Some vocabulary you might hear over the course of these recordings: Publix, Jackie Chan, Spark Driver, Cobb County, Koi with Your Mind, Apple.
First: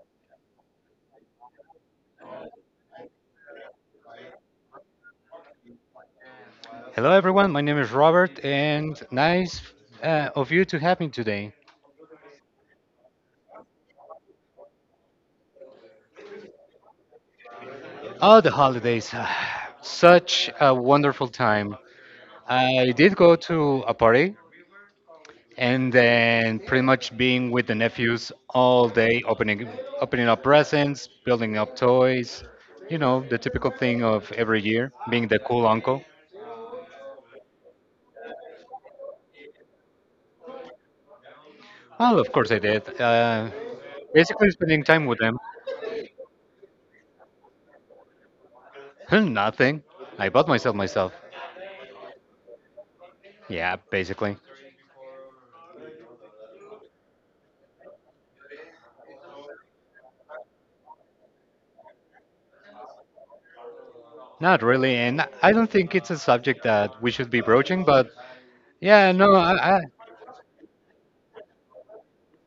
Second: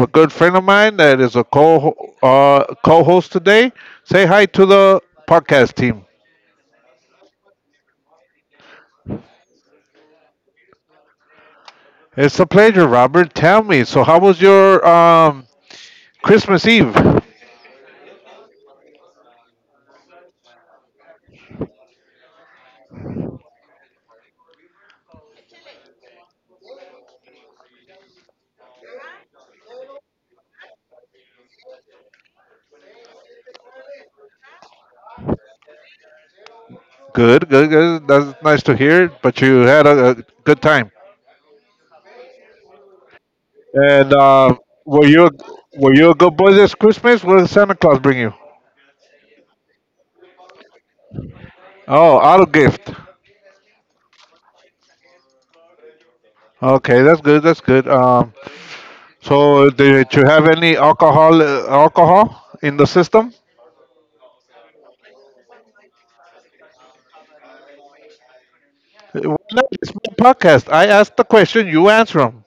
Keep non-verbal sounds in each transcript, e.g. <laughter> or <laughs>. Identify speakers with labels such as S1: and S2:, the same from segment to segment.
S1: a good friend of mine that is a co co-host today. Say hi to the podcast team.
S2: Hello, everyone. My name is Robert, and nice of you to have me today.
S1: It's a pleasure, Robert. Tell me, so how was your Christmas Eve?
S2: Oh, the holidays. <sighs> Such a wonderful time. I did go to a party, and then pretty much being with the nephews all day, opening up presents, building up toys, you know, the typical thing of every year, being the cool uncle.
S1: Good, good, good. That's nice to hear. But you had a good time.
S2: Well, of course I did.
S1: And
S2: Basically,
S1: uh,
S2: spending
S1: were
S2: time with
S1: you a,
S2: them.
S1: were you a good boy this Christmas? What did Santa Claus bring you?
S2: <laughs> Nothing. I bought myself.
S1: Oh, auto gift.
S2: Yeah, basically.
S1: Okay, that's good. That's good. So, did you have any alcohol in the system?
S2: Not really, and I don't think it's a subject that we should be broaching. But yeah, no,
S1: Why not?
S2: I
S1: It's my podcast. I ask the question, you answer them.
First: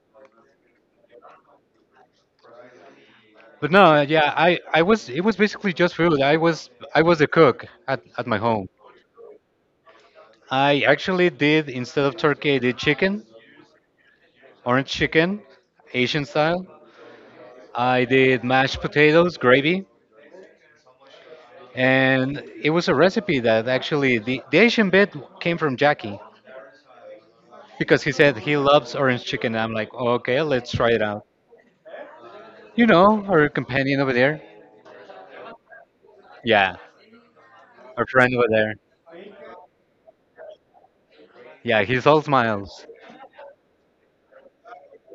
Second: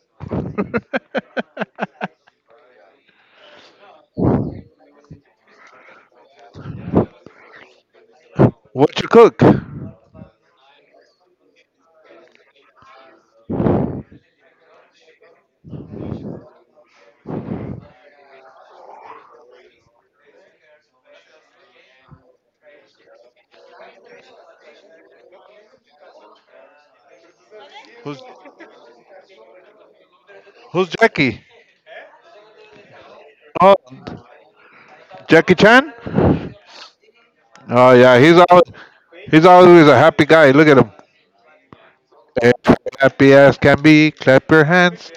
S2: but no, yeah, I was it was basically just food. I was a cook at my home.
S1: What you cook?
S2: I actually did, instead of turkey, I did chicken, orange chicken, Asian style. I did mashed potatoes, gravy, and it was a recipe that actually the Asian bit came from Jackie because he
S1: Who's
S2: said he loves orange chicken. I'm like, okay, let's
S1: Who's
S2: try it out.
S1: Jackie?
S2: You know, our
S1: Oh,
S2: companion over there.
S1: Jackie Chan.
S2: Yeah.
S1: Oh
S2: Our
S1: yeah,
S2: friend
S1: he's
S2: over
S1: always
S2: there.
S1: he's always a happy guy. Look at him.
S2: Yeah, he's all
S1: Eh,
S2: smiles.
S1: Happy as can be. Clap your hands.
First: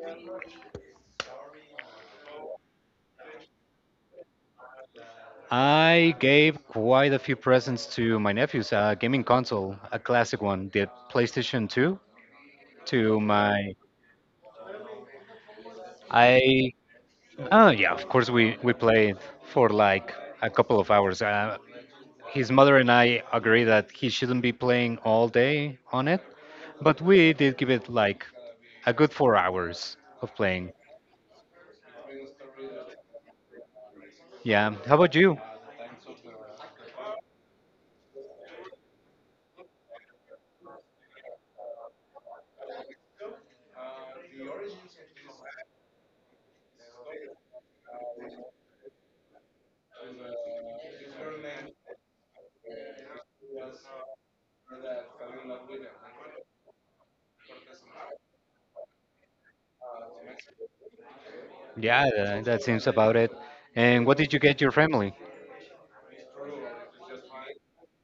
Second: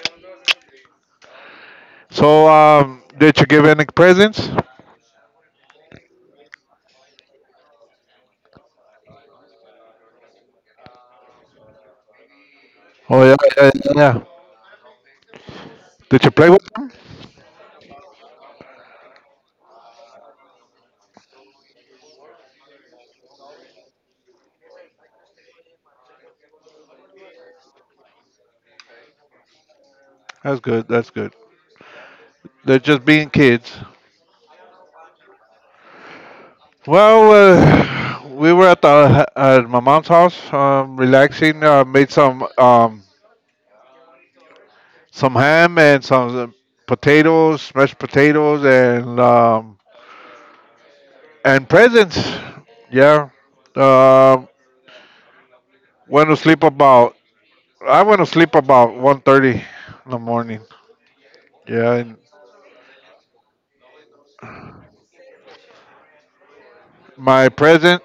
S1: So, did you give any presents?
S2: I gave quite a few presents to my nephews. A gaming console, a classic one, the PlayStation 2. To
S1: Oh yeah, yeah,
S2: my,
S1: yeah, yeah. Did you play with?
S2: I, oh yeah, of course we played for like a couple of hours. His mother and I agree that he shouldn't be playing all day on it, but we did give it like a good 4 hours of
S1: That's
S2: playing.
S1: good. That's good. They're just being kids.
S2: Yeah. How about you?
S1: Well, we were at the at my mom's house, relaxing. Made some ham and some potatoes, mashed potatoes, and and presents. Yeah. Um went to sleep about. I went to sleep about 1:30 in the morning. Yeah. And
S2: That seems about it. And what did you get your family?
S1: my present,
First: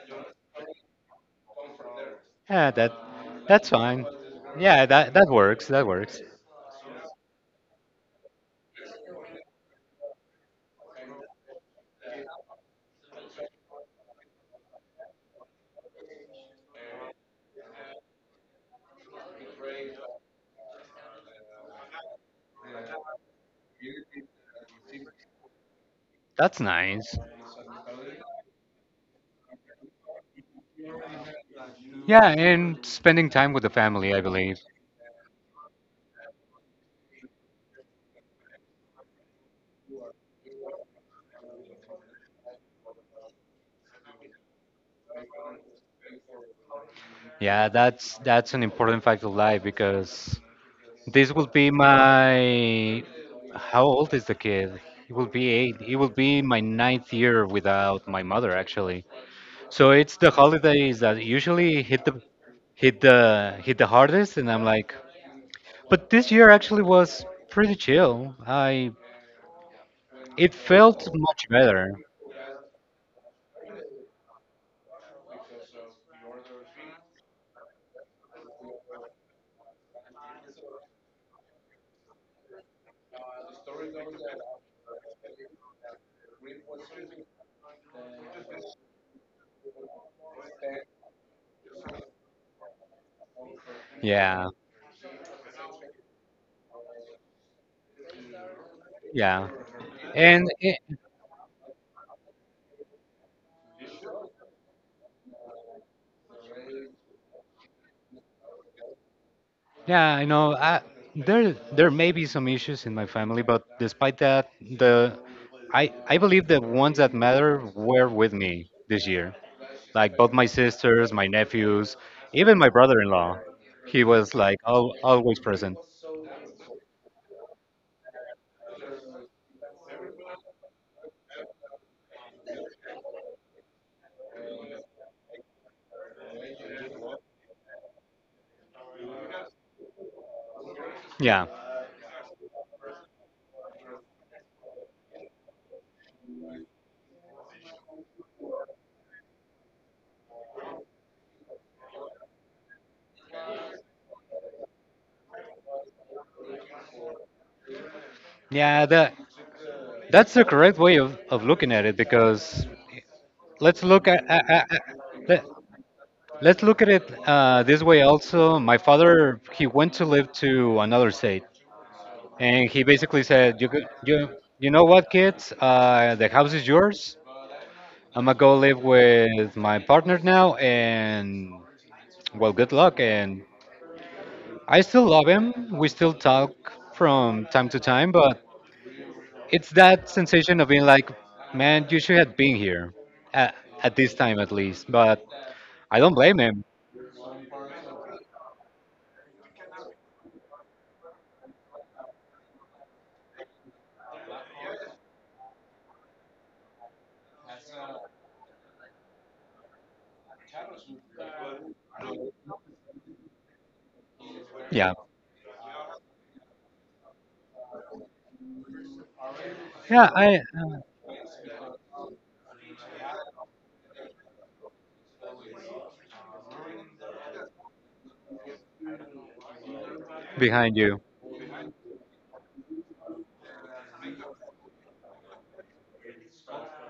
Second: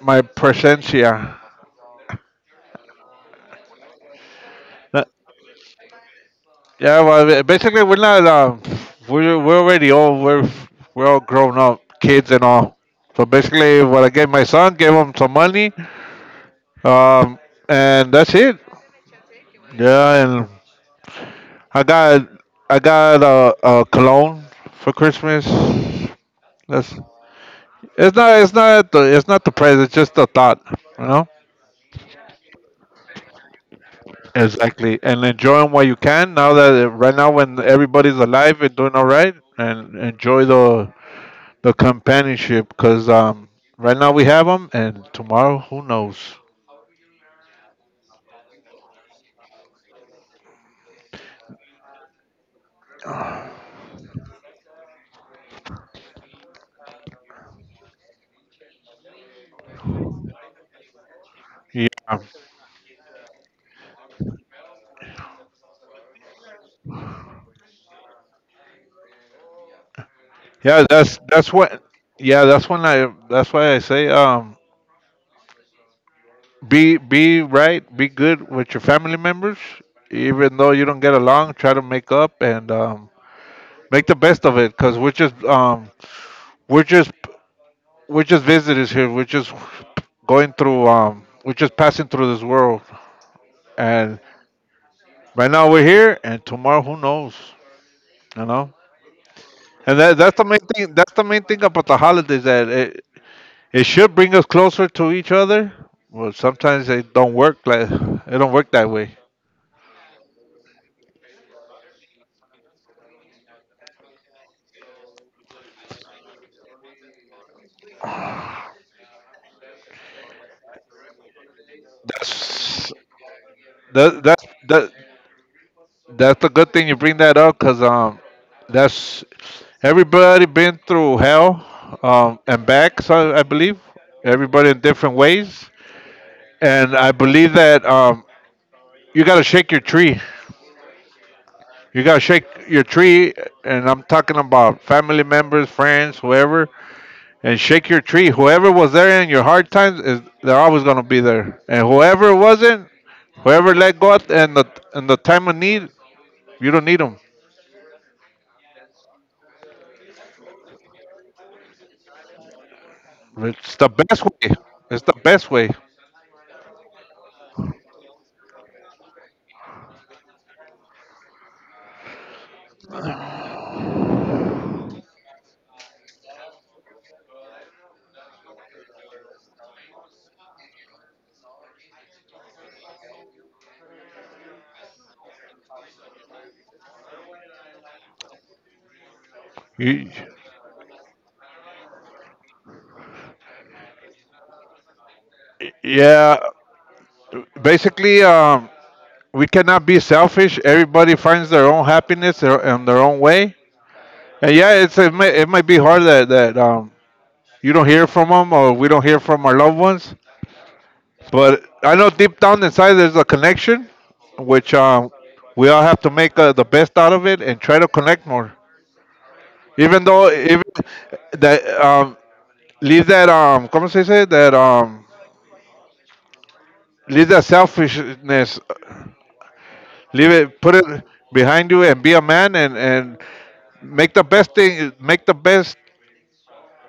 S1: my presencia.
S2: Yeah, that that's fine. Yeah, that that works. That works.
S1: Yeah, well, basically we're not. We're already old. We're all grown up, kids and all. So basically, what I gave my son, gave him some money, um, and that's it. Yeah, and I got I got a cologne for Christmas.
S2: That's
S1: That's
S2: nice.
S1: It's not the price. It's just the thought, you know.
S2: Yeah, and spending time with the family, I believe.
S1: Exactly, and enjoy 'em while you can. Now that right now, when everybody's alive and doing all right, and enjoy the companionship, because right now we have them and tomorrow who knows.
S2: Yeah, that's an important fact of life because this will be my how old is the kid? He will be eight. It will be my ninth year without my mother actually. So it's the holidays that usually
S1: Yeah.
S2: hit the hardest, and I'm like, but this year actually was pretty chill. I, it
S1: Yeah,
S2: felt much
S1: that's what
S2: better.
S1: yeah that's why I say, be right, be good with your family members, even though you don't get along. Try to make up, and make the best of it, because we're just we're just visitors here. We're just passing through this world, and
S2: Yeah,
S1: right now we're here and tomorrow who knows you know
S2: yeah,
S1: And that's the
S2: and
S1: main thing. That's the main thing about the holidays, that it should bring us closer to each other. Well, sometimes it don't work, that way.
S2: yeah, I know. There, there may be some issues in my family, but despite that, I believe the ones that matter were with me this year. Like both my sisters, my nephews, even my
S1: That's
S2: brother-in-law. He
S1: that
S2: was
S1: that's
S2: like
S1: that
S2: al always present.
S1: that's the good thing, you bring that up, because that's everybody been through hell and back. So I believe everybody in different ways, and I believe that you gotta shake your tree.
S2: Yeah,
S1: You gotta shake your tree. And I'm talking about family members, friends, whoever, and shake your tree. Whoever was there in your hard times is they're always gonna be there. And whoever wasn't, whoever let go at in the time of need, you don't need them.
S2: yeah, that that's the correct way of looking at it because
S1: It's
S2: let's
S1: the
S2: look
S1: best way.
S2: at-
S1: It's the
S2: let-
S1: best way.
S2: Let's look at it this way also. My father, he went to live to another state, and he basically said, "You you know what, kids? The house is yours. I'm gonna go live with my partner now, and well, good luck." And I still love him. We still talk from time to time, but it's that
S1: You,
S2: sensation of being like, "Man, you should have been here at, at this time at least." But I don't
S1: yeah,
S2: blame him.
S1: basically, we cannot be selfish. Everybody finds their in their own way. And yeah, it might be hard that you don't hear from them, or we don't hear from our loved ones. But I know deep down inside there's a connection, which
S2: Yeah,
S1: we all have to make the best out of it and try to connect more. Even
S2: yeah,
S1: though,
S2: I
S1: even that leave that, ¿cómo se dice? That leave that selfishness, leave it, put
S2: behind
S1: it
S2: you.
S1: behind you, and be a man, and make the best thing, make the best,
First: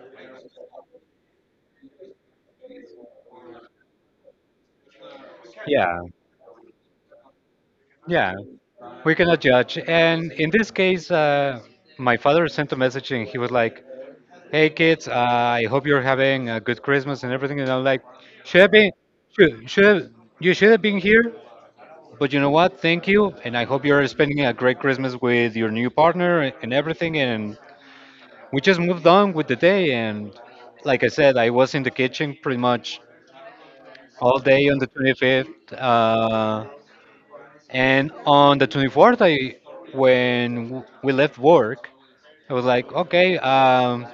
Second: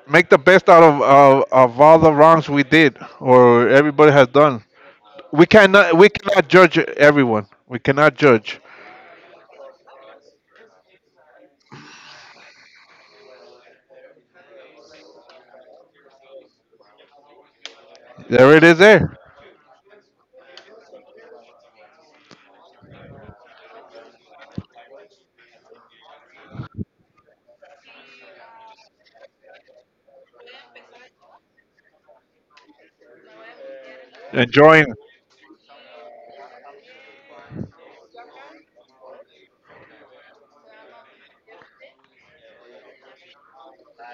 S1: make the best out of of all the wrongs we did, or everybody has done.
S2: Yeah.
S1: We cannot judge everyone. We cannot
S2: Yeah,
S1: judge.
S2: we cannot judge. And in this case, my father sent a message and he was like, "Hey kids, I hope you're having a good Christmas and everything." And I'm like,
S1: There
S2: "Should
S1: it
S2: have
S1: is
S2: been,
S1: there.
S2: "Should have, you should have been here." But you know what? Thank you, and I hope you're spending a great Christmas with your new partner and everything. And we just moved on with the day. And like I said, I was in the kitchen pretty much all day on the
S1: Enjoying.
S2: 25th. And on the 24th, when we left work, I was like, okay,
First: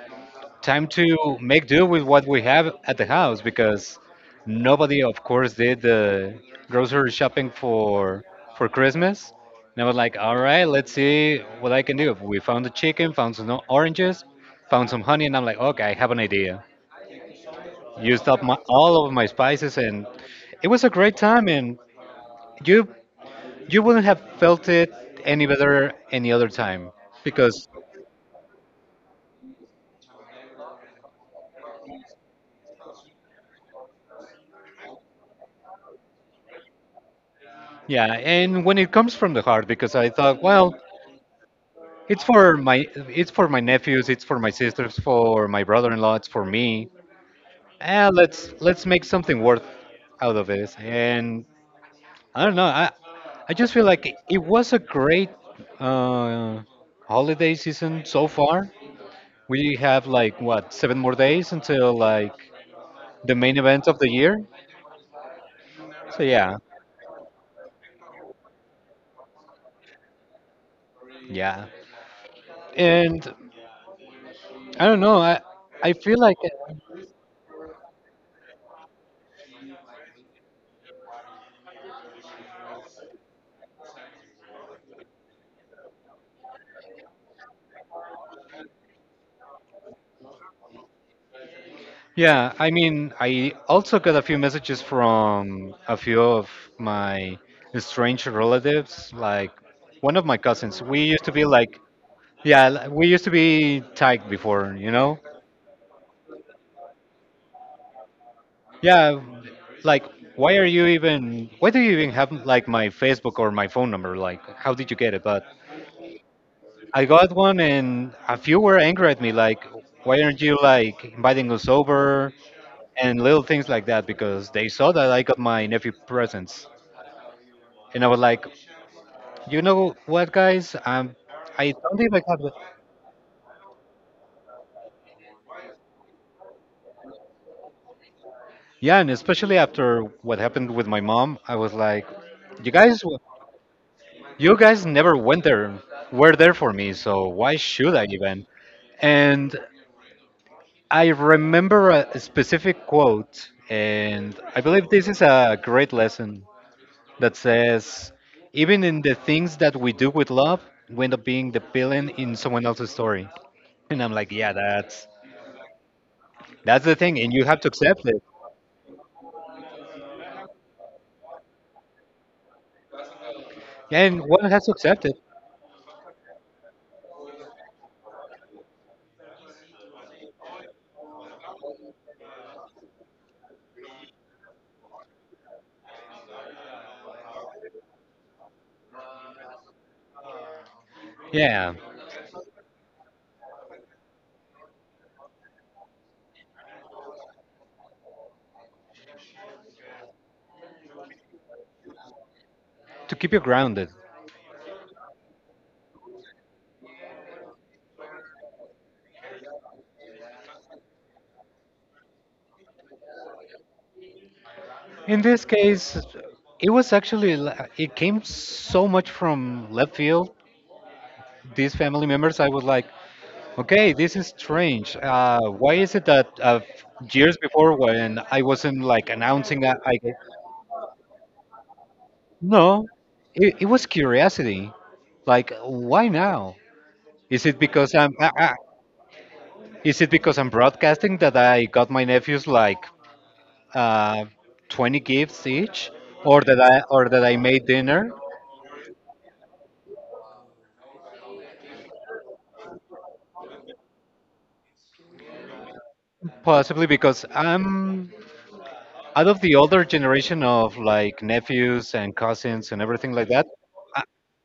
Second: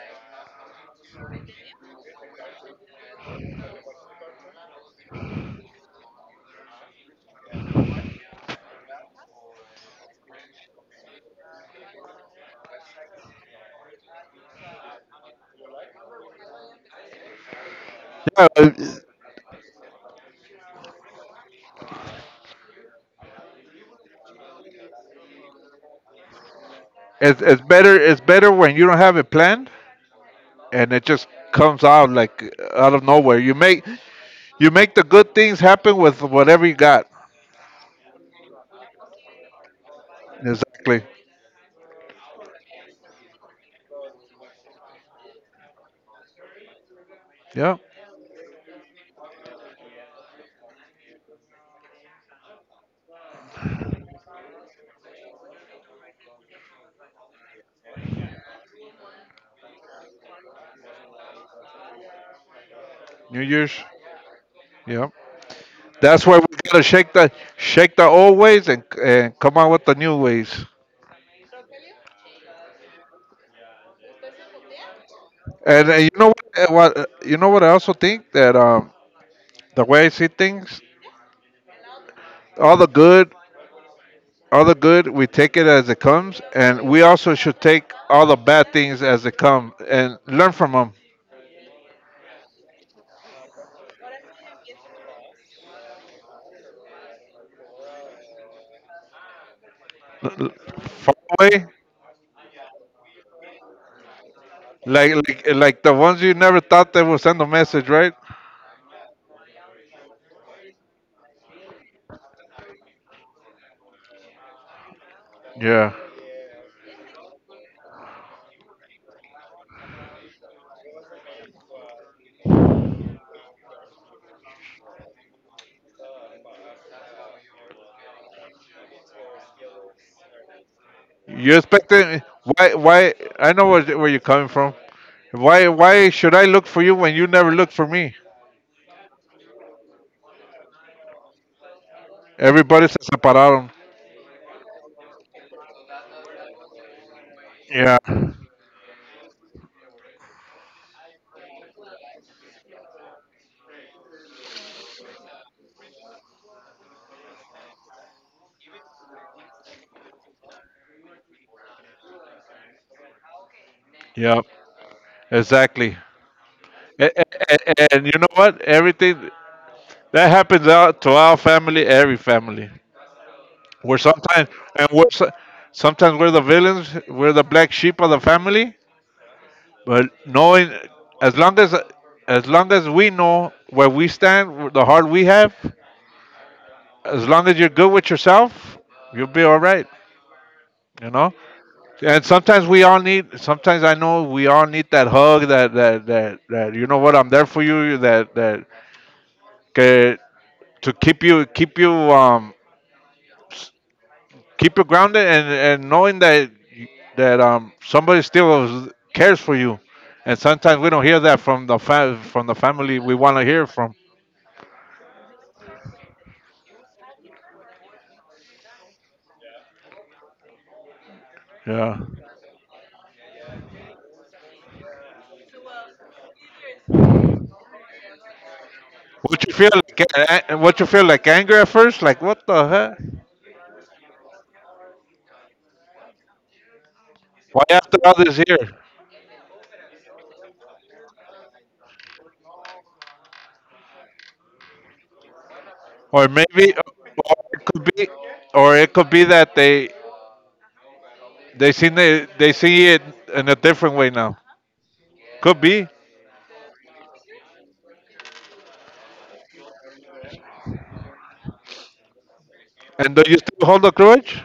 S2: time to make do with what we have at the house because nobody, of course, did the grocery shopping for Christmas. And I was like, all right, let's see what I can do. We found the chicken, found some oranges, found some honey, and I'm like, okay, I have an idea. Used up
S1: Yeah,
S2: all of my spices, and it was a great time. And you you wouldn't have felt it any better any other time
S1: it's
S2: because
S1: better. It's better when you don't have it planned, and it just comes out like out of nowhere. You make the good things happen with whatever you got.
S2: yeah, and when it comes from the heart, because I thought, well,
S1: Exactly.
S2: it's for my nephews, it's for my sisters, for my brother-in-law, it's for me.
S1: Yeah.
S2: Eh, let's make something worth out of this. And I don't know, I just feel like it was a great uh holiday season so far. We have like what, seven more days until like the
S1: New
S2: main
S1: Year's.
S2: event of the year.
S1: Yeah.
S2: So
S1: That's why we
S2: yeah,
S1: gotta shake the old ways and come out with the new ways.
S2: yeah. And I don't know,
S1: And,
S2: I
S1: and you
S2: feel
S1: know
S2: like
S1: what? You know what? I also think that, the way I see things, all the good all the good, we take it as it comes, and we also should take all the bad things as they come and learn from them.
S2: yeah, I mean, I also got a few messages from a few of my strange relatives, like one of my cousins. We
S1: Far
S2: used to be
S1: away.
S2: like, yeah, we used to be tagged before, you
S1: like
S2: know?
S1: like like the ones you never thought that would send a message, right?
S2: Yeah, like why do you even have like my Facebook or my phone number? Like how did you get it? But
S1: Yeah,
S2: I got one, and a few were angry at me like, why aren't you like inviting us over? And little things like that, because they saw that I got my nephew presents, and I was like, you know what, guys,
S1: you
S2: I don't think I
S1: expecting.
S2: got the—"
S1: Why I know where you're coming from. Why should I look for you when you never look for me?
S2: Yeah, and especially after what happened with my mom, I was like, you
S1: Everybody se
S2: guys,
S1: separaron.
S2: you guys never went there, were there for me, so why should I
S1: Yeah.
S2: even? And I remember a specific quote, and I believe this is a great lesson that says, even in the things that we do with love, we end up being the villain in someone else's story. And I'm like,
S1: Yeah,
S2: yeah,
S1: exactly.
S2: that's the
S1: and,
S2: thing, and you
S1: and,
S2: have to accept
S1: and you
S2: it.
S1: know what, everything that happens out to our family, every family. We're
S2: And
S1: sometimes
S2: one has to
S1: and
S2: accept
S1: we're
S2: it.
S1: so- Sometimes we're the villains. We're the black sheep of the family. But knowing, as long as we know where we stand, the heart we have, as long as you're good with yourself, you'll be all right. You know.
S2: Yeah,
S1: And sometimes we all need. Sometimes I know we all need that hug. That that that, that You know what, I'm there for you. Que- to um
S2: to keep you grounded.
S1: keep you grounded, and knowing that somebody still cares for you. And sometimes we don't hear that from the from the family we want to hear from.
S2: In this case, it was actually it came so much from left field. These
S1: Yeah.
S2: family members, I was like, okay, this is strange. Why is it that years before, when I wasn't like
S1: What you
S2: announcing
S1: feel
S2: that I—
S1: like? Anger at first? Like what the
S2: No,
S1: heck?
S2: it was curiosity. Like, why now? Is it
S1: Why
S2: because
S1: after all
S2: I'm
S1: this year?
S2: broadcasting that I got my nephews like uh, 20 gifts each,
S1: Or maybe,
S2: or that
S1: or
S2: I
S1: it
S2: made
S1: could be,
S2: dinner?
S1: or it could be that they see it in a different way now. Could be.
S2: Possibly because I'm out of the older generation of like nephews and cousins and everything
S1: And do
S2: like
S1: you
S2: that.
S1: still hold a grudge?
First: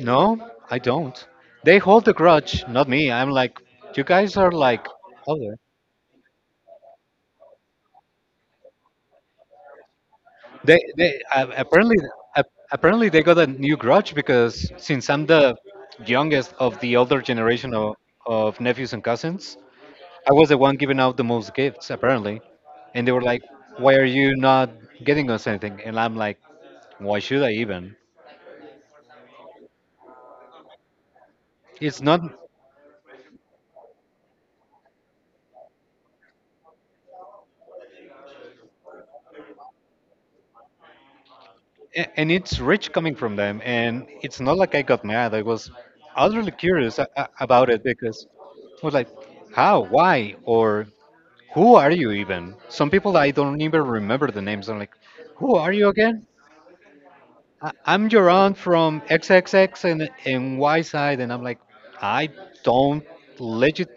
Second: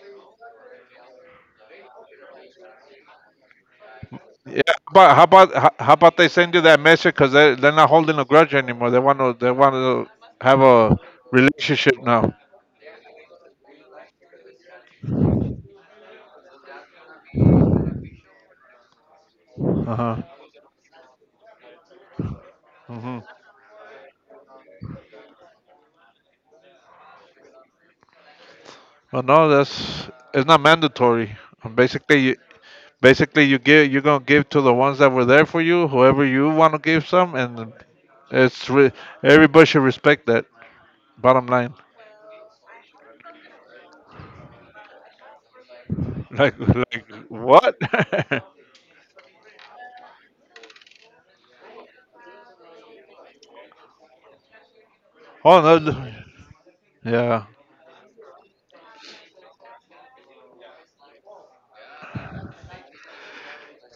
S2: No, I don't. They hold the grudge, not me. I'm like, you guys are
S1: Yeah,
S2: like,
S1: but
S2: oh.
S1: how about they send you that message, because they're not holding a grudge anymore. They want to have a
S2: They apparently
S1: relationship now.
S2: uh, apparently they got a new grudge because since I'm the youngest of the older generation of nephews and cousins,
S1: Uh huh.
S2: I was the one giving out the most gifts apparently, and they
S1: hmm
S2: were like, "Why are you not getting us anything?" And I'm like, "Why should I even?"
S1: Well, no, that's it's not mandatory.
S2: It's
S1: Basically,
S2: not,
S1: basically you give you're gonna give to the ones that were there for you, whoever you want to give some, and it's re- everybody should respect that. Bottom line.
S2: a- And it's rich coming from them, and it's not like I got mad. I was
S1: <laughs>
S2: utterly
S1: like
S2: curious
S1: like
S2: about
S1: what?
S2: it because I was like, "How? Why?" Or who are you even? Some people I don't even remember the names. I'm like,
S1: <laughs>
S2: who
S1: Oh
S2: are
S1: no,
S2: you
S1: no.
S2: again?
S1: Yeah.
S2: I'm your aunt from XXX and Y side, and I'm like, I don't legit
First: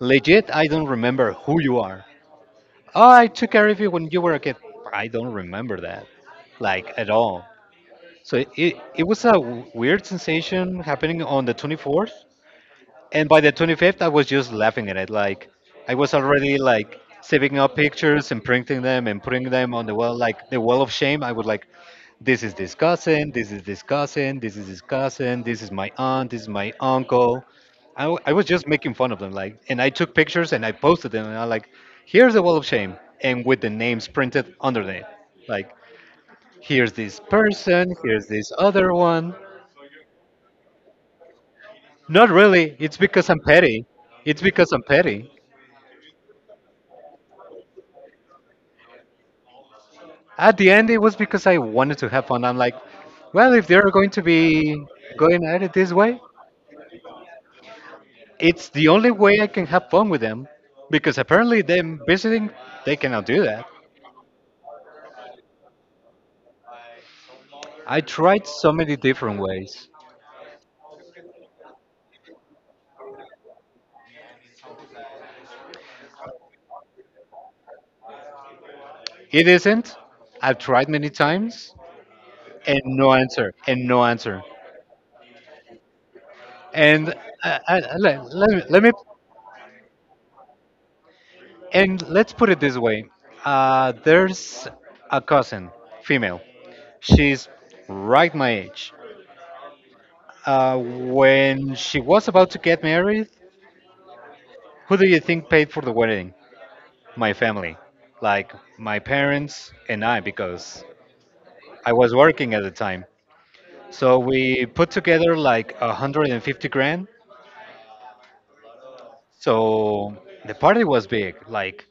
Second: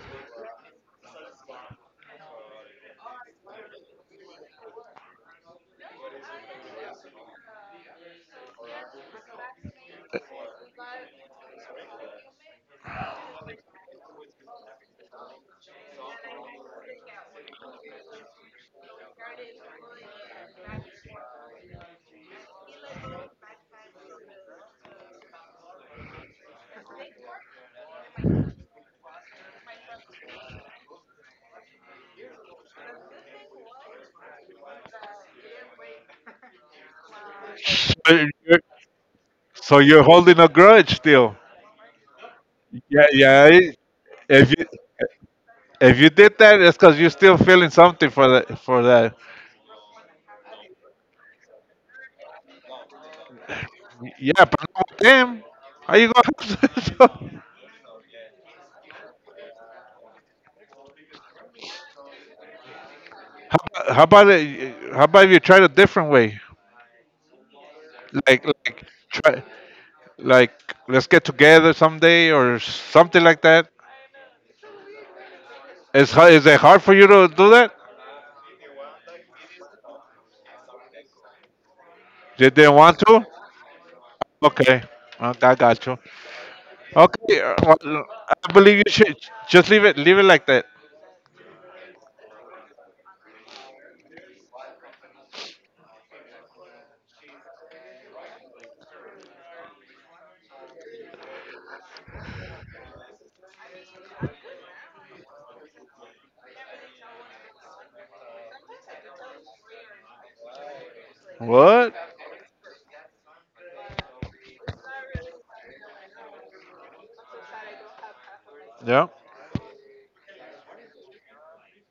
S2: legit, I don't remember who you are. Oh, I took care of you when you were a kid. I don't remember that like at all. So it was a weird sensation happening on the 24th, and by the 25th I was just laughing at it. Like, I was already like saving up pictures and printing them and putting them on the wall, like the wall of shame. I was like, this is this cousin, this is this cousin, this is this cousin, this is my aunt, this is my uncle. I was just making fun of them, like, and I took pictures and I posted them, and I like, here's the wall of shame, and with the names printed underneath, like, here's this person,
S1: So
S2: here's this
S1: you're,
S2: other one.
S1: so you're holding a grudge still?
S2: Not really, it's
S1: Yeah,
S2: because I'm
S1: yeah.
S2: petty It's
S1: If you
S2: because I'm petty.
S1: if you did that, it's because you're still feeling something. For that. For that,
S2: At the end, it was because I wanted to have fun. I'm like, well, if they're going to
S1: yeah. But
S2: be
S1: not with
S2: going
S1: them,
S2: at it this
S1: how you
S2: way,
S1: going? <laughs>
S2: it's the only way I can have fun with them, because apparently them visiting, they cannot do
S1: How
S2: that.
S1: about how about if you try it a different way?
S2: I tried so
S1: Like
S2: many different
S1: try
S2: ways.
S1: like Let's get together someday or something like that. Is it hard for you to do that?
S2: It isn't. I've tried many times,
S1: You didn't
S2: and
S1: want
S2: no
S1: to?
S2: answer and no answer.
S1: Okay, okay, I got you.
S2: And
S1: Okay,
S2: I-
S1: well, I believe
S2: let me—
S1: you should just leave it like that.
S2: and let's put it this way. There's a cousin, female. She's right my age. When she was about to get married, who do you think paid for the wedding? My family, like my parents and I, because I
S1: What?
S2: was working at the time. So we put together like 150 grand.
S1: Yeah,
S2: So the party was big, like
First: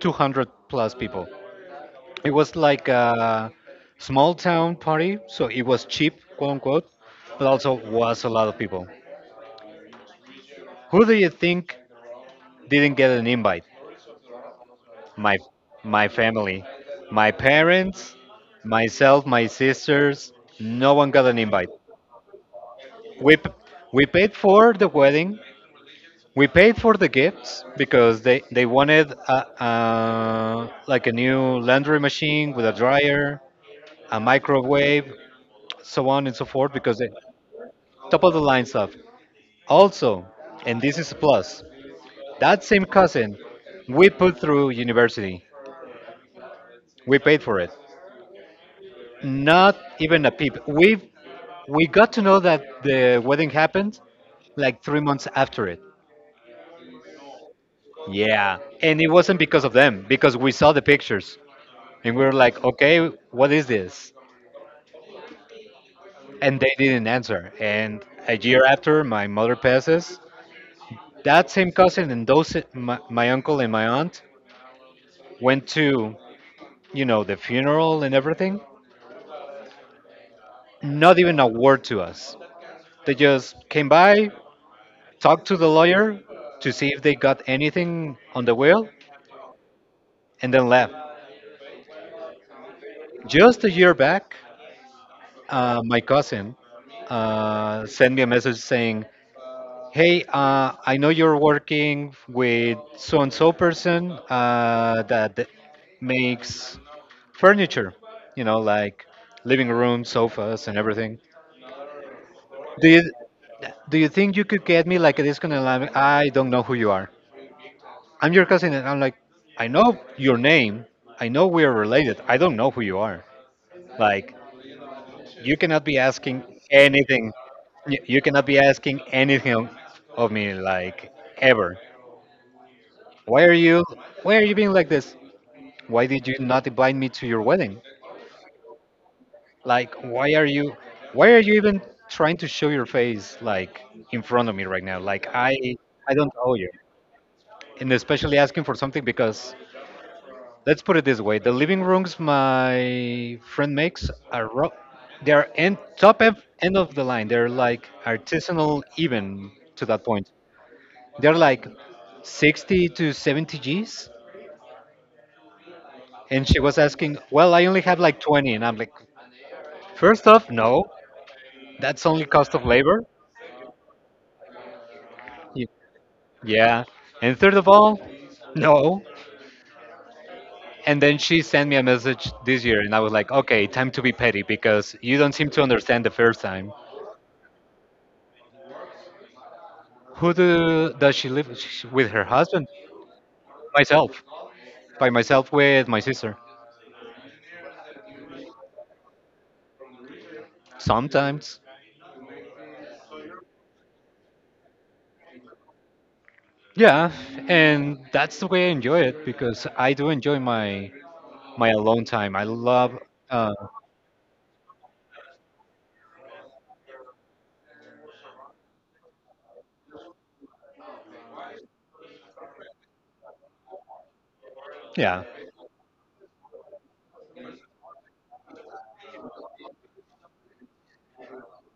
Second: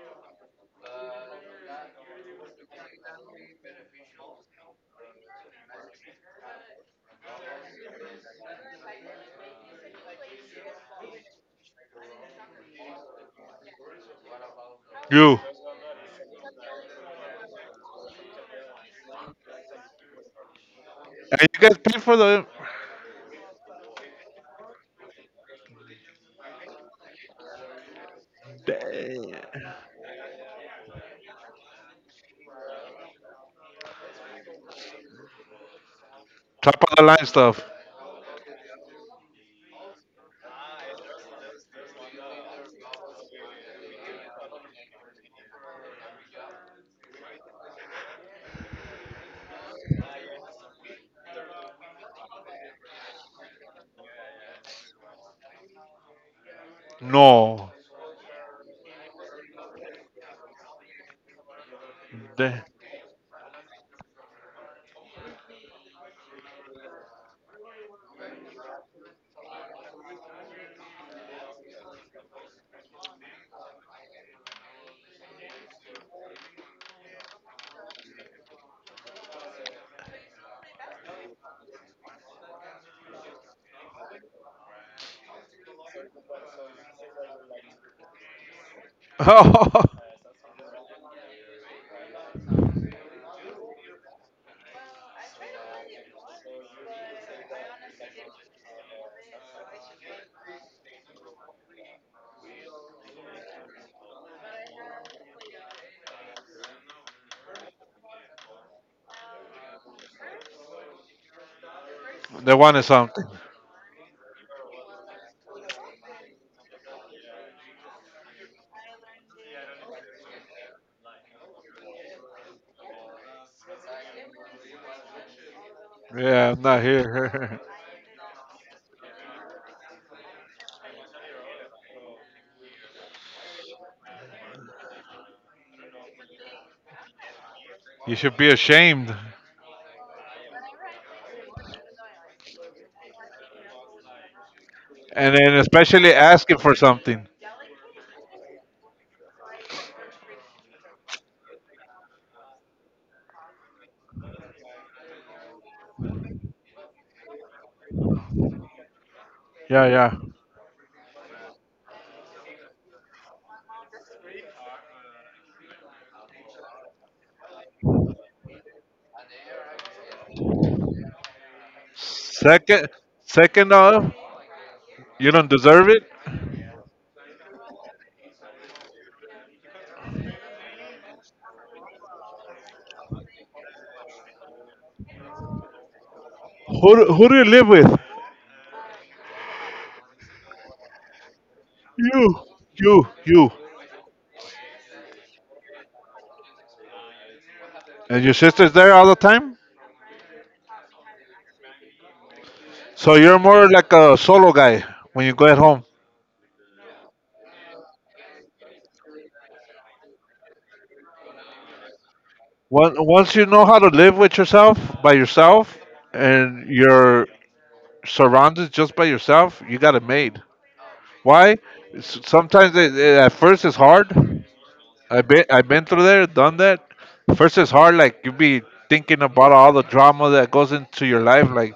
S2: 200 plus people. It was like a small town party, so it was cheap, quote unquote, but also was a lot of people. Who do you think didn't get an invite? my
S1: you
S2: my family, my parents, myself, my sisters. No one got an
S1: you
S2: invite.
S1: guys pay for the.
S2: We p- we paid for the wedding. We paid for the gifts because they wanted a,
S1: Damn.
S2: uh, like a new laundry machine with a dryer, a microwave, so on and so forth
S1: Top of
S2: because
S1: the
S2: they
S1: line stuff.
S2: top of the line stuff. Also, and this is a plus, that same cousin we put through university. We paid for it. Not even a peep. We got to know that the wedding happened like 3 months after it.
S1: No.
S2: Yeah. And it wasn't because of them, because we saw the pictures and we were like,
S1: The,
S2: okay, what is this? And they didn't answer. And a year after my mother passes, that same cousin and those, my uncle and my aunt went to, the funeral and everything. Not even a word to us. They just came by, talked to the lawyer to see if they got anything on the will,
S1: <laughs> oh,
S2: and then left. Just a year back, my cousin sent me a message saying, hey, I know you're working with so and so person makes furniture, like living room, sofas, and everything.
S1: they wanted
S2: Do you,
S1: something.
S2: do you think you could get me like a discount? And I'm like, I don't know who you are. I'm your cousin. And I'm like, I know your name. I know we are related. I don't know who you are. Like, you cannot be asking
S1: Yeah, I'm not
S2: anything.
S1: here.
S2: You cannot be asking anything of me, like ever. Why are you? Why are you being like this? Why did you not invite me to your wedding?
S1: <laughs> You should be ashamed.
S2: Like, why are you? Why are you even trying to show your face like in front of me right now? Like,
S1: And then
S2: I,
S1: especially
S2: I don't owe
S1: asking
S2: you,
S1: for something.
S2: and especially asking for something because let's put it this way: the living rooms my friend makes are they're end top end end of the line. They're like artisanal, even to
S1: Yeah,
S2: that
S1: yeah.
S2: point. They're like 60 to 70 Gs. And she was asking, well, I only have like 20. And I'm like, first off, no, that's only cost of
S1: Second,
S2: labor.
S1: second off, you don't
S2: Y-
S1: deserve it.
S2: Yeah. And third of all, no. And then she sent me a message this year, and I was like, okay, time to be petty because you don't seem to understand the first time.
S1: Who do you live with?
S2: Who do, does she live with? Her
S1: You,
S2: husband?
S1: you, you.
S2: Myself. By myself with my sister.
S1: And your sister's there all the time?
S2: Sometimes.
S1: So you're more like a solo guy when you go at home.
S2: Yeah, and that's the way I enjoy it because I do enjoy my my alone time. I love,
S1: Once you
S2: uh,
S1: know how to live with yourself by yourself, and you're surrounded just by yourself, you got it made. Why? Sometimes at first it's hard.
S2: yeah,
S1: I've been through there, done that. First it's hard, like you be thinking about all the drama that goes into your life. Like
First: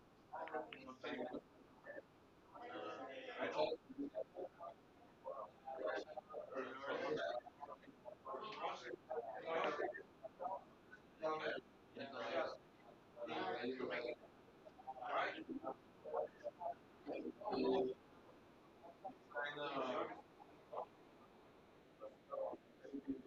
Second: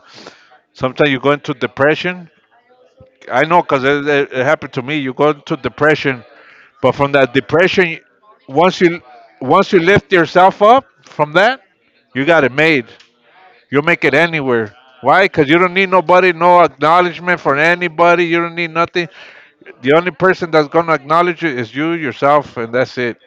S1: sometimes you go into depression. I know because it happened to me. You go into depression, but from that depression, once you lift yourself up from that, you got it made. You'll make it anywhere. Why? Because you don't need nobody, no acknowledgement from anybody. You don't need nothing. The only person that's gonna acknowledge you is you yourself, and that's it.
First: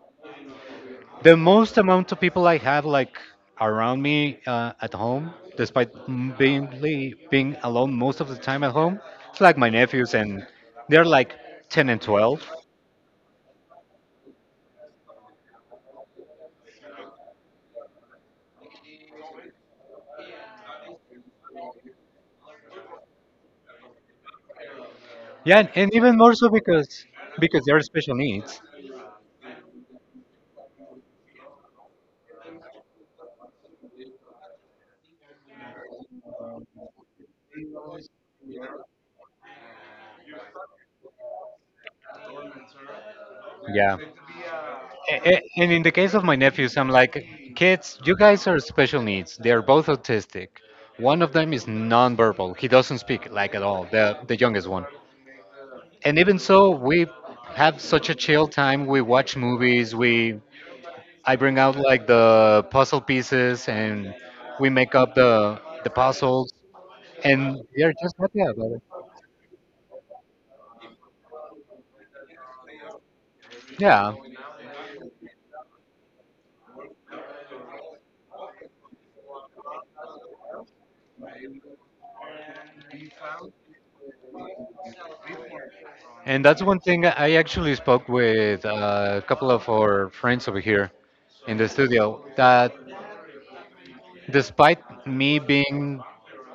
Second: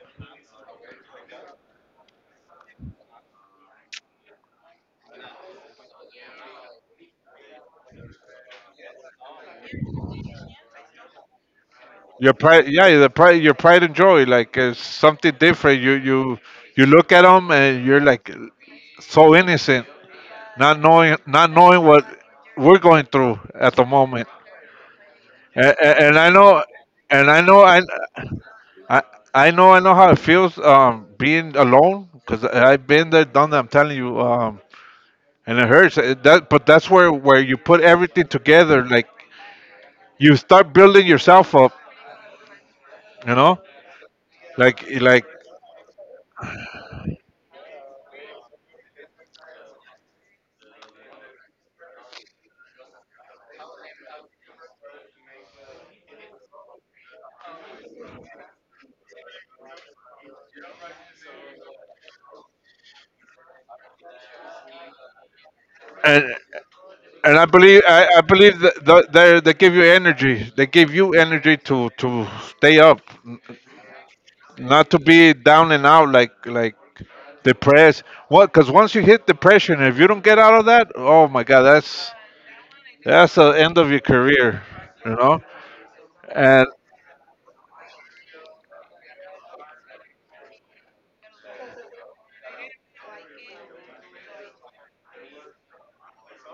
S2: the most amount of people I have like around me at home, despite being alone most of the time at home. It's like my nephews, and they're like ten and
S1: Your
S2: twelve.
S1: pride, yeah, the pride, your pride and joy, like it's something different. You look at them and you're like, so innocent, not knowing what we're going through at the moment.
S2: Yeah, and, and even
S1: And I
S2: more so
S1: know, and I know,
S2: because they're
S1: I
S2: special needs.
S1: I I know how it feels, being alone, because I've been there, done that, I'm telling you, and it hurts, it, that but that's where you put everything together, like you start building yourself up, you know.
S2: Yeah.
S1: like
S2: A-
S1: like
S2: a- And in the case of my nephews, I'm like, kids, you guys are special needs. They're both autistic. One of them is nonverbal. He doesn't speak like at all. The youngest one. And even so, we have such a chill time. We watch movies. We I bring out like the puzzle pieces and we make up the
S1: and
S2: puzzles
S1: and I
S2: and
S1: believe,
S2: they're
S1: I,
S2: just
S1: I
S2: happy
S1: believe
S2: about it.
S1: that they give you energy, to stay up, n-
S2: Yeah.
S1: not to be down and out, like depressed. What Because once you hit depression, if you don't get out of that, oh my god, that's the end of your career, you know.
S2: And that's
S1: And,
S2: one thing I actually spoke with a couple of our friends over here in the studio that despite me being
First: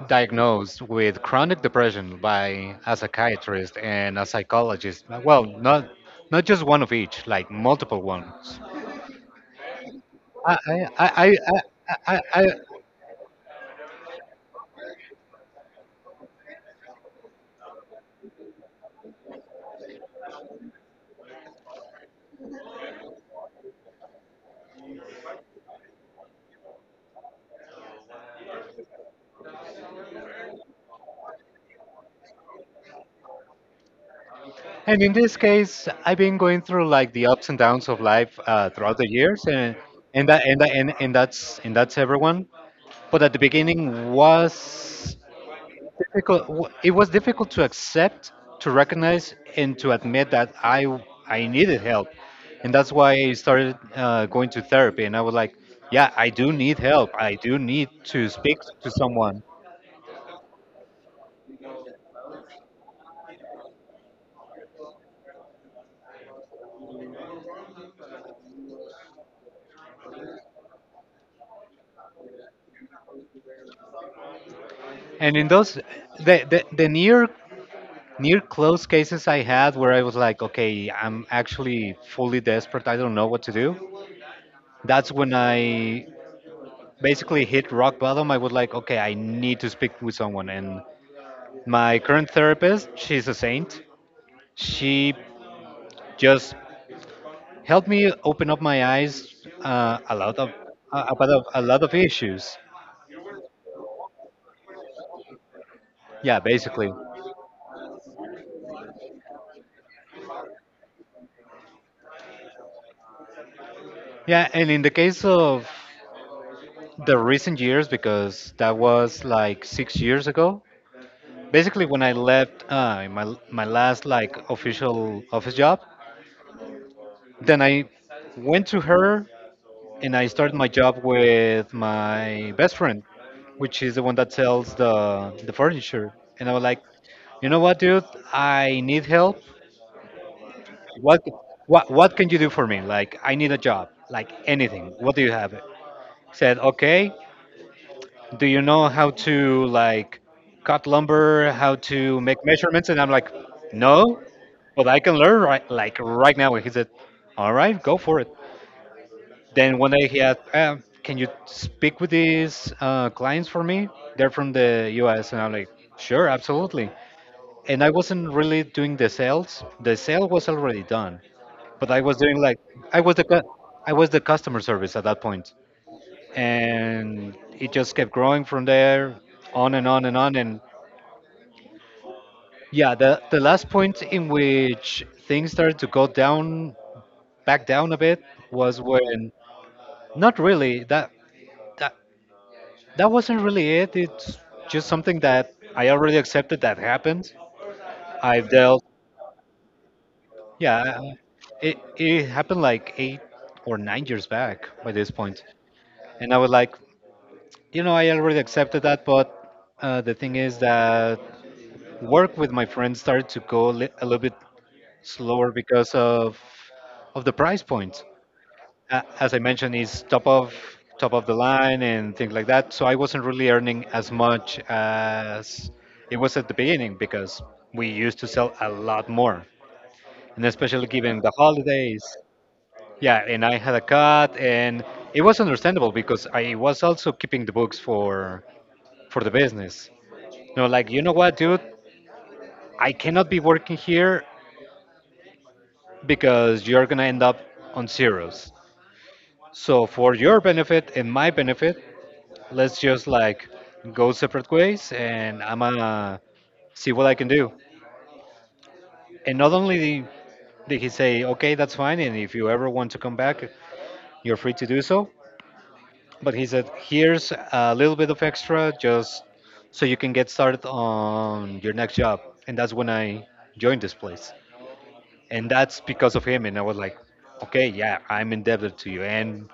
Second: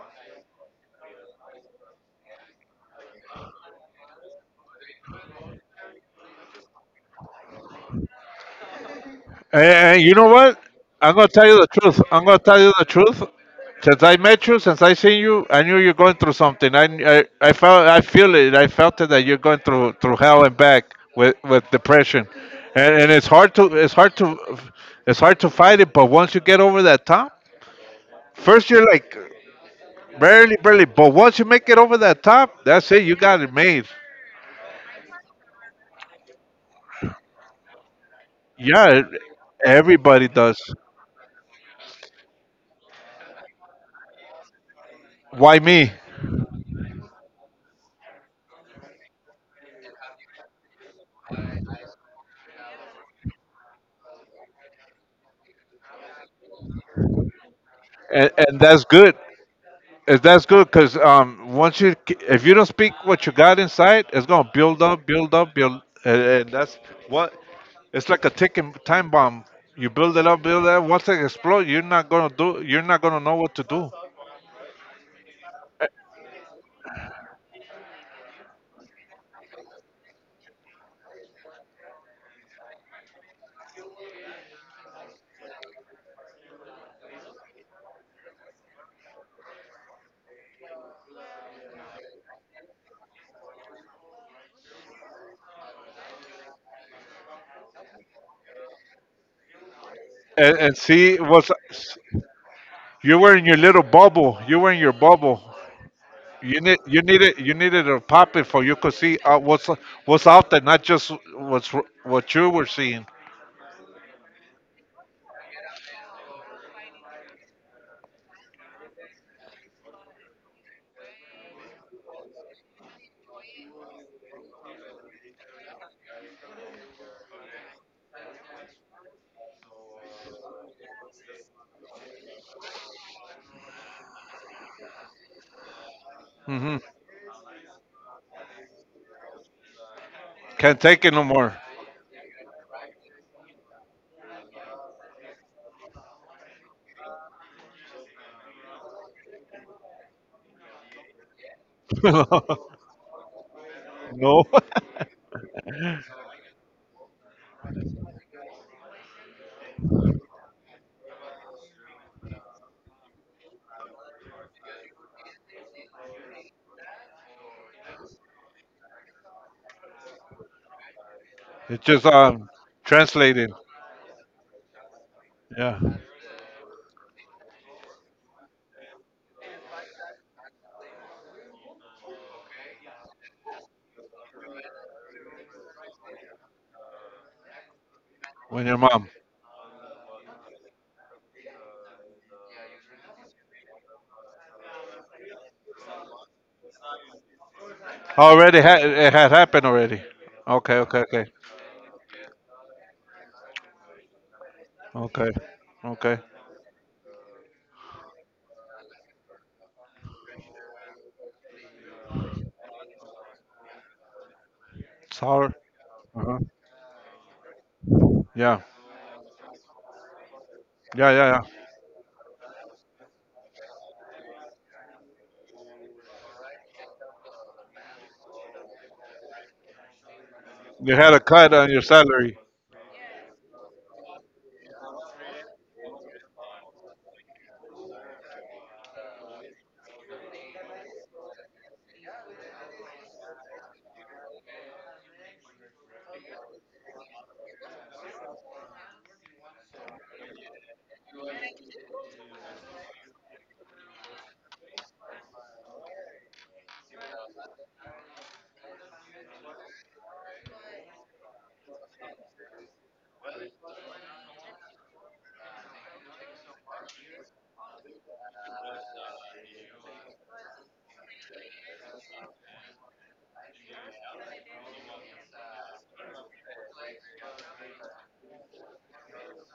S2: diagnosed with chronic depression by a psychiatrist and a psychologist, well, not not just one of each, like multiple ones.
S1: and you know
S2: I,
S1: what?
S2: I,
S1: I'm gonna
S2: I,
S1: tell you the truth.
S2: I, I,
S1: I'm gonna
S2: I,
S1: tell you the truth. Since I met you, since I seen you, I knew you're going through something. I felt I feel it. I felt it that you're going through hell and back with depression, and it's hard to it's hard to fight it. But once you get over that top, first you're like barely. But once you make it over that top, that's it. You got it made.
S2: and in this case, I've been going through like the ups and downs of life throughout
S1: Yeah,
S2: the years, and
S1: everybody does.
S2: that's everyone. But at the beginning was
S1: Why me?
S2: it was difficult to accept to recognize and to admit that I needed help, and that's why I started going to therapy, and I was like, yeah, I do need help. I do need to
S1: and,
S2: speak
S1: and that's
S2: to
S1: good.
S2: someone.
S1: And that's good because once if you don't speak what you got inside, it's gonna build up, build up, build, and that's what it's like a ticking time bomb. You build it up, build it up. Once it explodes, you're not gonna do. You're not gonna know what to do.
S2: And in those the near close cases I had where I was like, okay, I'm actually fully desperate, I don't know what to do, that's when I basically hit rock bottom. I was like, okay, I need to speak with someone. And my current therapist, she's a saint. She just helped me open up my eyes a lot of
S1: And see
S2: about
S1: what's
S2: a lot of issues.
S1: you were in your little bubble. You were in your bubble.
S2: Yeah, basically.
S1: You needed to pop it for you could see what's out there, not just what you were seeing.
S2: Yeah, and in the case of the recent years, because that was like 6 years ago, basically when I left my my last like official office job, then I went to her and I started my job with my best friend, which is the one that sells the furniture. And I was
S1: hmm
S2: like, you know what, dude? I need help.
S1: Can't take it no
S2: What
S1: more.
S2: what can you do for me? Like I need a job. Like anything. What do you have? Said, okay, do you know how to like cut lumber, how to make
S1: <laughs>
S2: measurements? And I'm like, no,
S1: No,
S2: but I can learn right now. And he said, all right, go for it. Then one day he asked, can you speak with these clients for me? They're from the US. And I'm like, sure, absolutely. And I wasn't really doing the sales. The sale was already done.
S1: <laughs> it's
S2: But I
S1: just
S2: was doing like I was the cu-
S1: translating.
S2: I was the customer service at that point,
S1: Yeah,
S2: and it just kept growing from there, on and on and on. And yeah, the last point in which things started to go down, back down a bit,
S1: when your
S2: was
S1: mom
S2: when not really that that wasn't really it. It's just something that I already accepted that happened. I've
S1: already
S2: dealt,
S1: had it had happened already. Okay, okay,
S2: yeah,
S1: okay,
S2: it happened like 8 or 9 years back by this
S1: okay,
S2: point,
S1: okay.
S2: and I was like, you know, I already accepted that, but the thing is that work with my friends started to a little bit
S1: Sorry.
S2: slower because
S1: Uh-huh.
S2: of the price point.
S1: Yeah,
S2: As I mentioned, is
S1: yeah,
S2: top
S1: yeah,
S2: of the
S1: yeah.
S2: line and things like that. So I wasn't really earning as much as it was at the beginning because we used to sell a lot more, and especially
S1: You had a
S2: given the
S1: cut on your
S2: holidays.
S1: salary.
S2: Yeah, and I had a cut, and it was understandable because I was also keeping the books for the business. No, like, you know what, dude? I cannot be working here because you're gonna end up on zeros. So for your benefit and my benefit, let's just like go separate ways and I'm gonna see what I can do. And not only did he say, okay, that's fine, and if you ever want to come back, you're free to do so. But he said, here's a little bit of extra just so you can get started on your next job. And that's when I joined this place. And that's because of him. And I was like, okay, yeah, I'm indebted to you. And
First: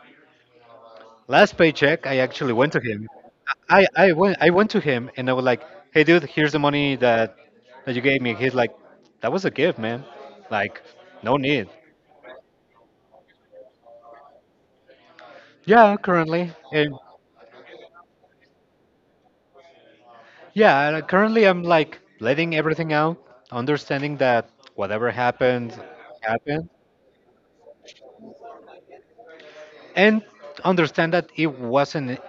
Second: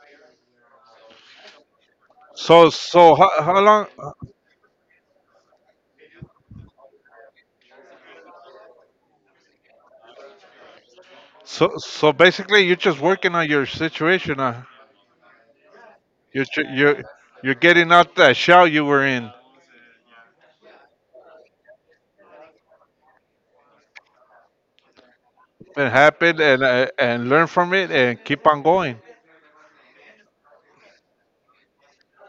S2: last paycheck, I actually
S1: So,
S2: went to him.
S1: so how long?
S2: I went to him and I was like, hey dude, here's the money that that you gave me. He's like, that was a gift, man. Like, no need.
S1: So basically, you're just working on your situation.
S2: Yeah,
S1: You're
S2: currently,
S1: tr-
S2: and
S1: you're you're getting out that shell you were in.
S2: yeah, currently I'm like letting everything out, understanding that whatever happened
S1: It happened,
S2: happened,
S1: and learn from it, and keep on going.
S2: and understand that it wasn't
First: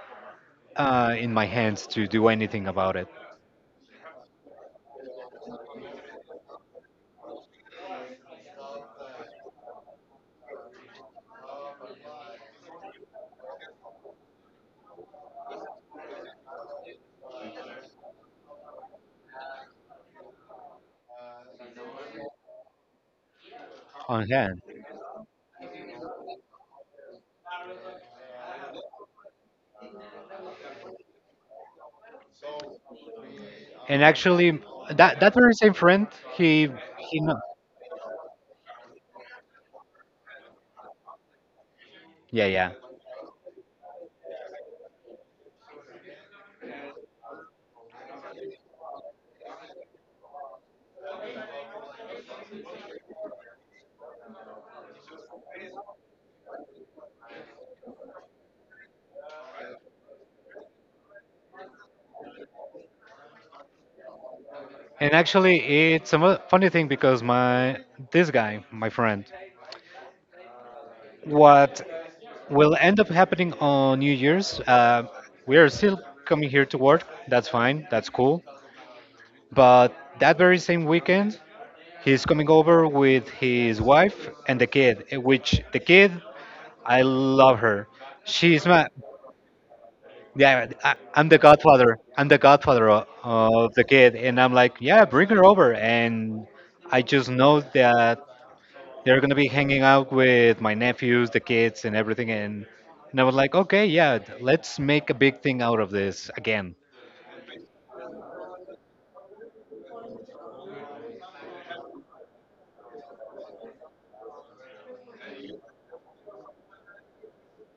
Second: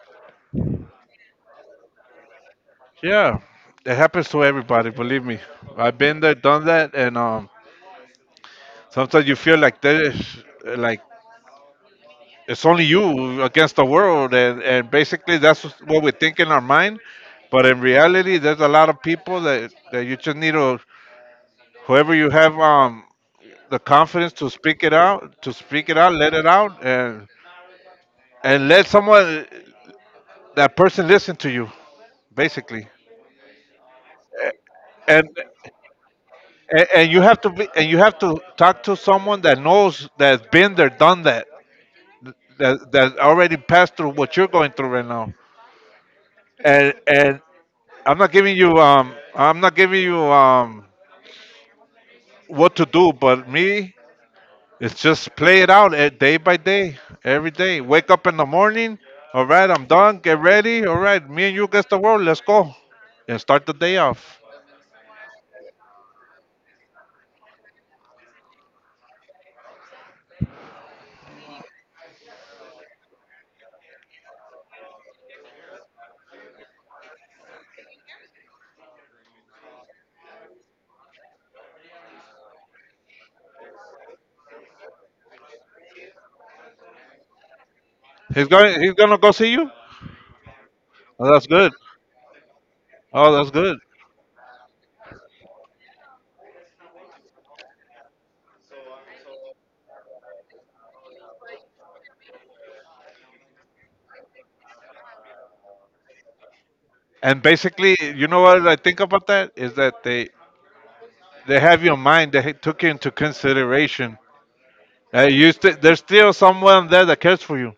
S2: in my hands to do anything about it
S1: Yeah, it happens to everybody. Believe me, I've been there, done that, and sometimes you feel like there's like it's only you against the world, and basically that's what we think in our mind. But in reality, there's a lot of people that you just need to whoever you have the
S2: on
S1: confidence to
S2: hand.
S1: speak it out, to speak it out, let it out, and let someone that person listen to you, basically.
S2: And actually, that
S1: And
S2: that very same friend, he
S1: and
S2: he
S1: you
S2: kno-
S1: have to talk to someone that knows, that's been there, done that,
S2: yeah, yeah.
S1: that already passed through what you're going through right now. And I'm not giving you what to do, but me, it's just play it out, day by day. Every day wake up in the morning, all right, I'm done, get ready, all right, me and you against the world, let's go, and start the day off.
S2: And actually, it's a funny thing because my this guy, my friend, what will end up happening on New Year's? We are still coming here to work. That's fine. That's cool. But that very same weekend, he's coming over with his wife and the kid. Which the kid, I love her. She's my
S1: He's gonna go see you.
S2: Yeah, I'm
S1: Oh,
S2: the
S1: that's good.
S2: godfather. I'm the godfather
S1: oh that's
S2: of
S1: good
S2: the kid, and I'm like, yeah, bring her over. And I just know that they're gonna be hanging out with my nephews, the kids, and everything. And I was like, okay, yeah, let's make a big thing out of this again.
S1: And basically, you know what I think about that is that they have your mind. They took you into consideration. There's still someone there that cares for you.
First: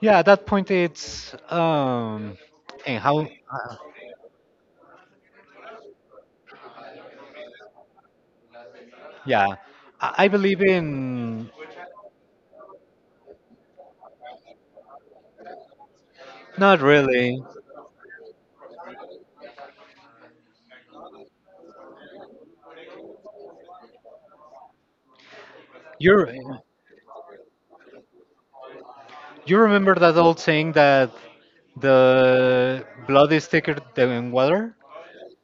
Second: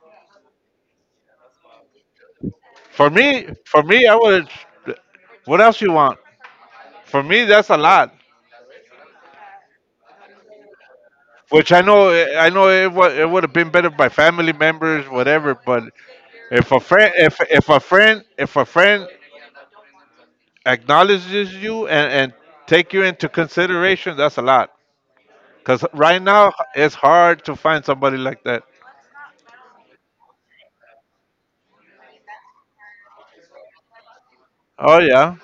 S2: Yeah, at that point, it's and how?
S1: For me, I would. What else you want? For me, that's a lot.
S2: Yeah, I believe in
S1: Which I know it would have been better by family members, whatever. But
S2: not really.
S1: if a friend, acknowledges you and take you into consideration, that's a lot. Cause right
S2: You're
S1: now it's hard to find somebody like that.
S2: you remember that old saying that the blood is thicker than water?
S1: Oh, yeah.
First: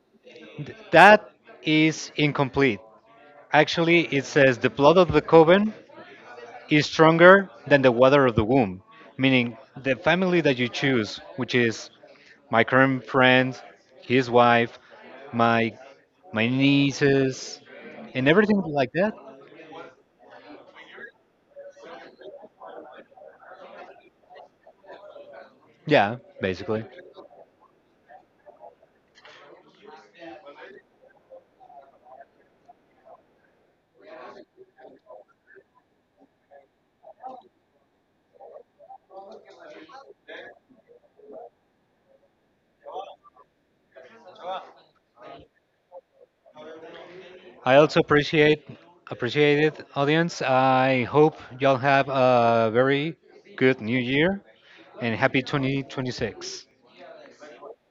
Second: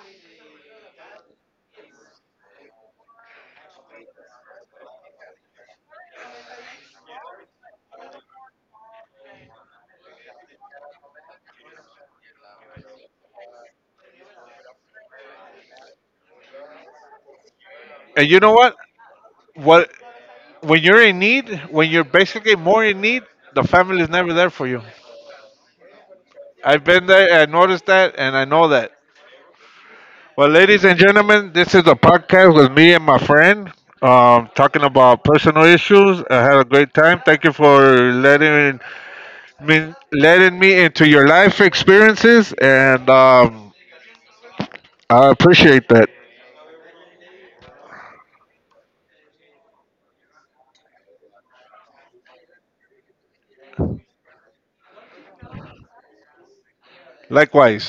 S2: That is incomplete. Actually, it says the blood of the coven is stronger than the water of the womb, meaning the family that you choose, which is my current friend, his wife, my my nieces,
S1: And
S2: and
S1: you know
S2: everything
S1: what?
S2: like that.
S1: What when you're in need, when you're basically more in need, the family is never there for you.
S2: Yeah, basically.
S1: I've been there, I noticed that, and I know that. Well, ladies and gentlemen, this is a podcast with me and my friend, talking about personal issues. I had a great time. Thank you for letting me into your life experiences, and I appreciate that.
S2: I also appreciate it, audience. I hope y'all have a very good New Year and happy 2026.
S1: Likewise.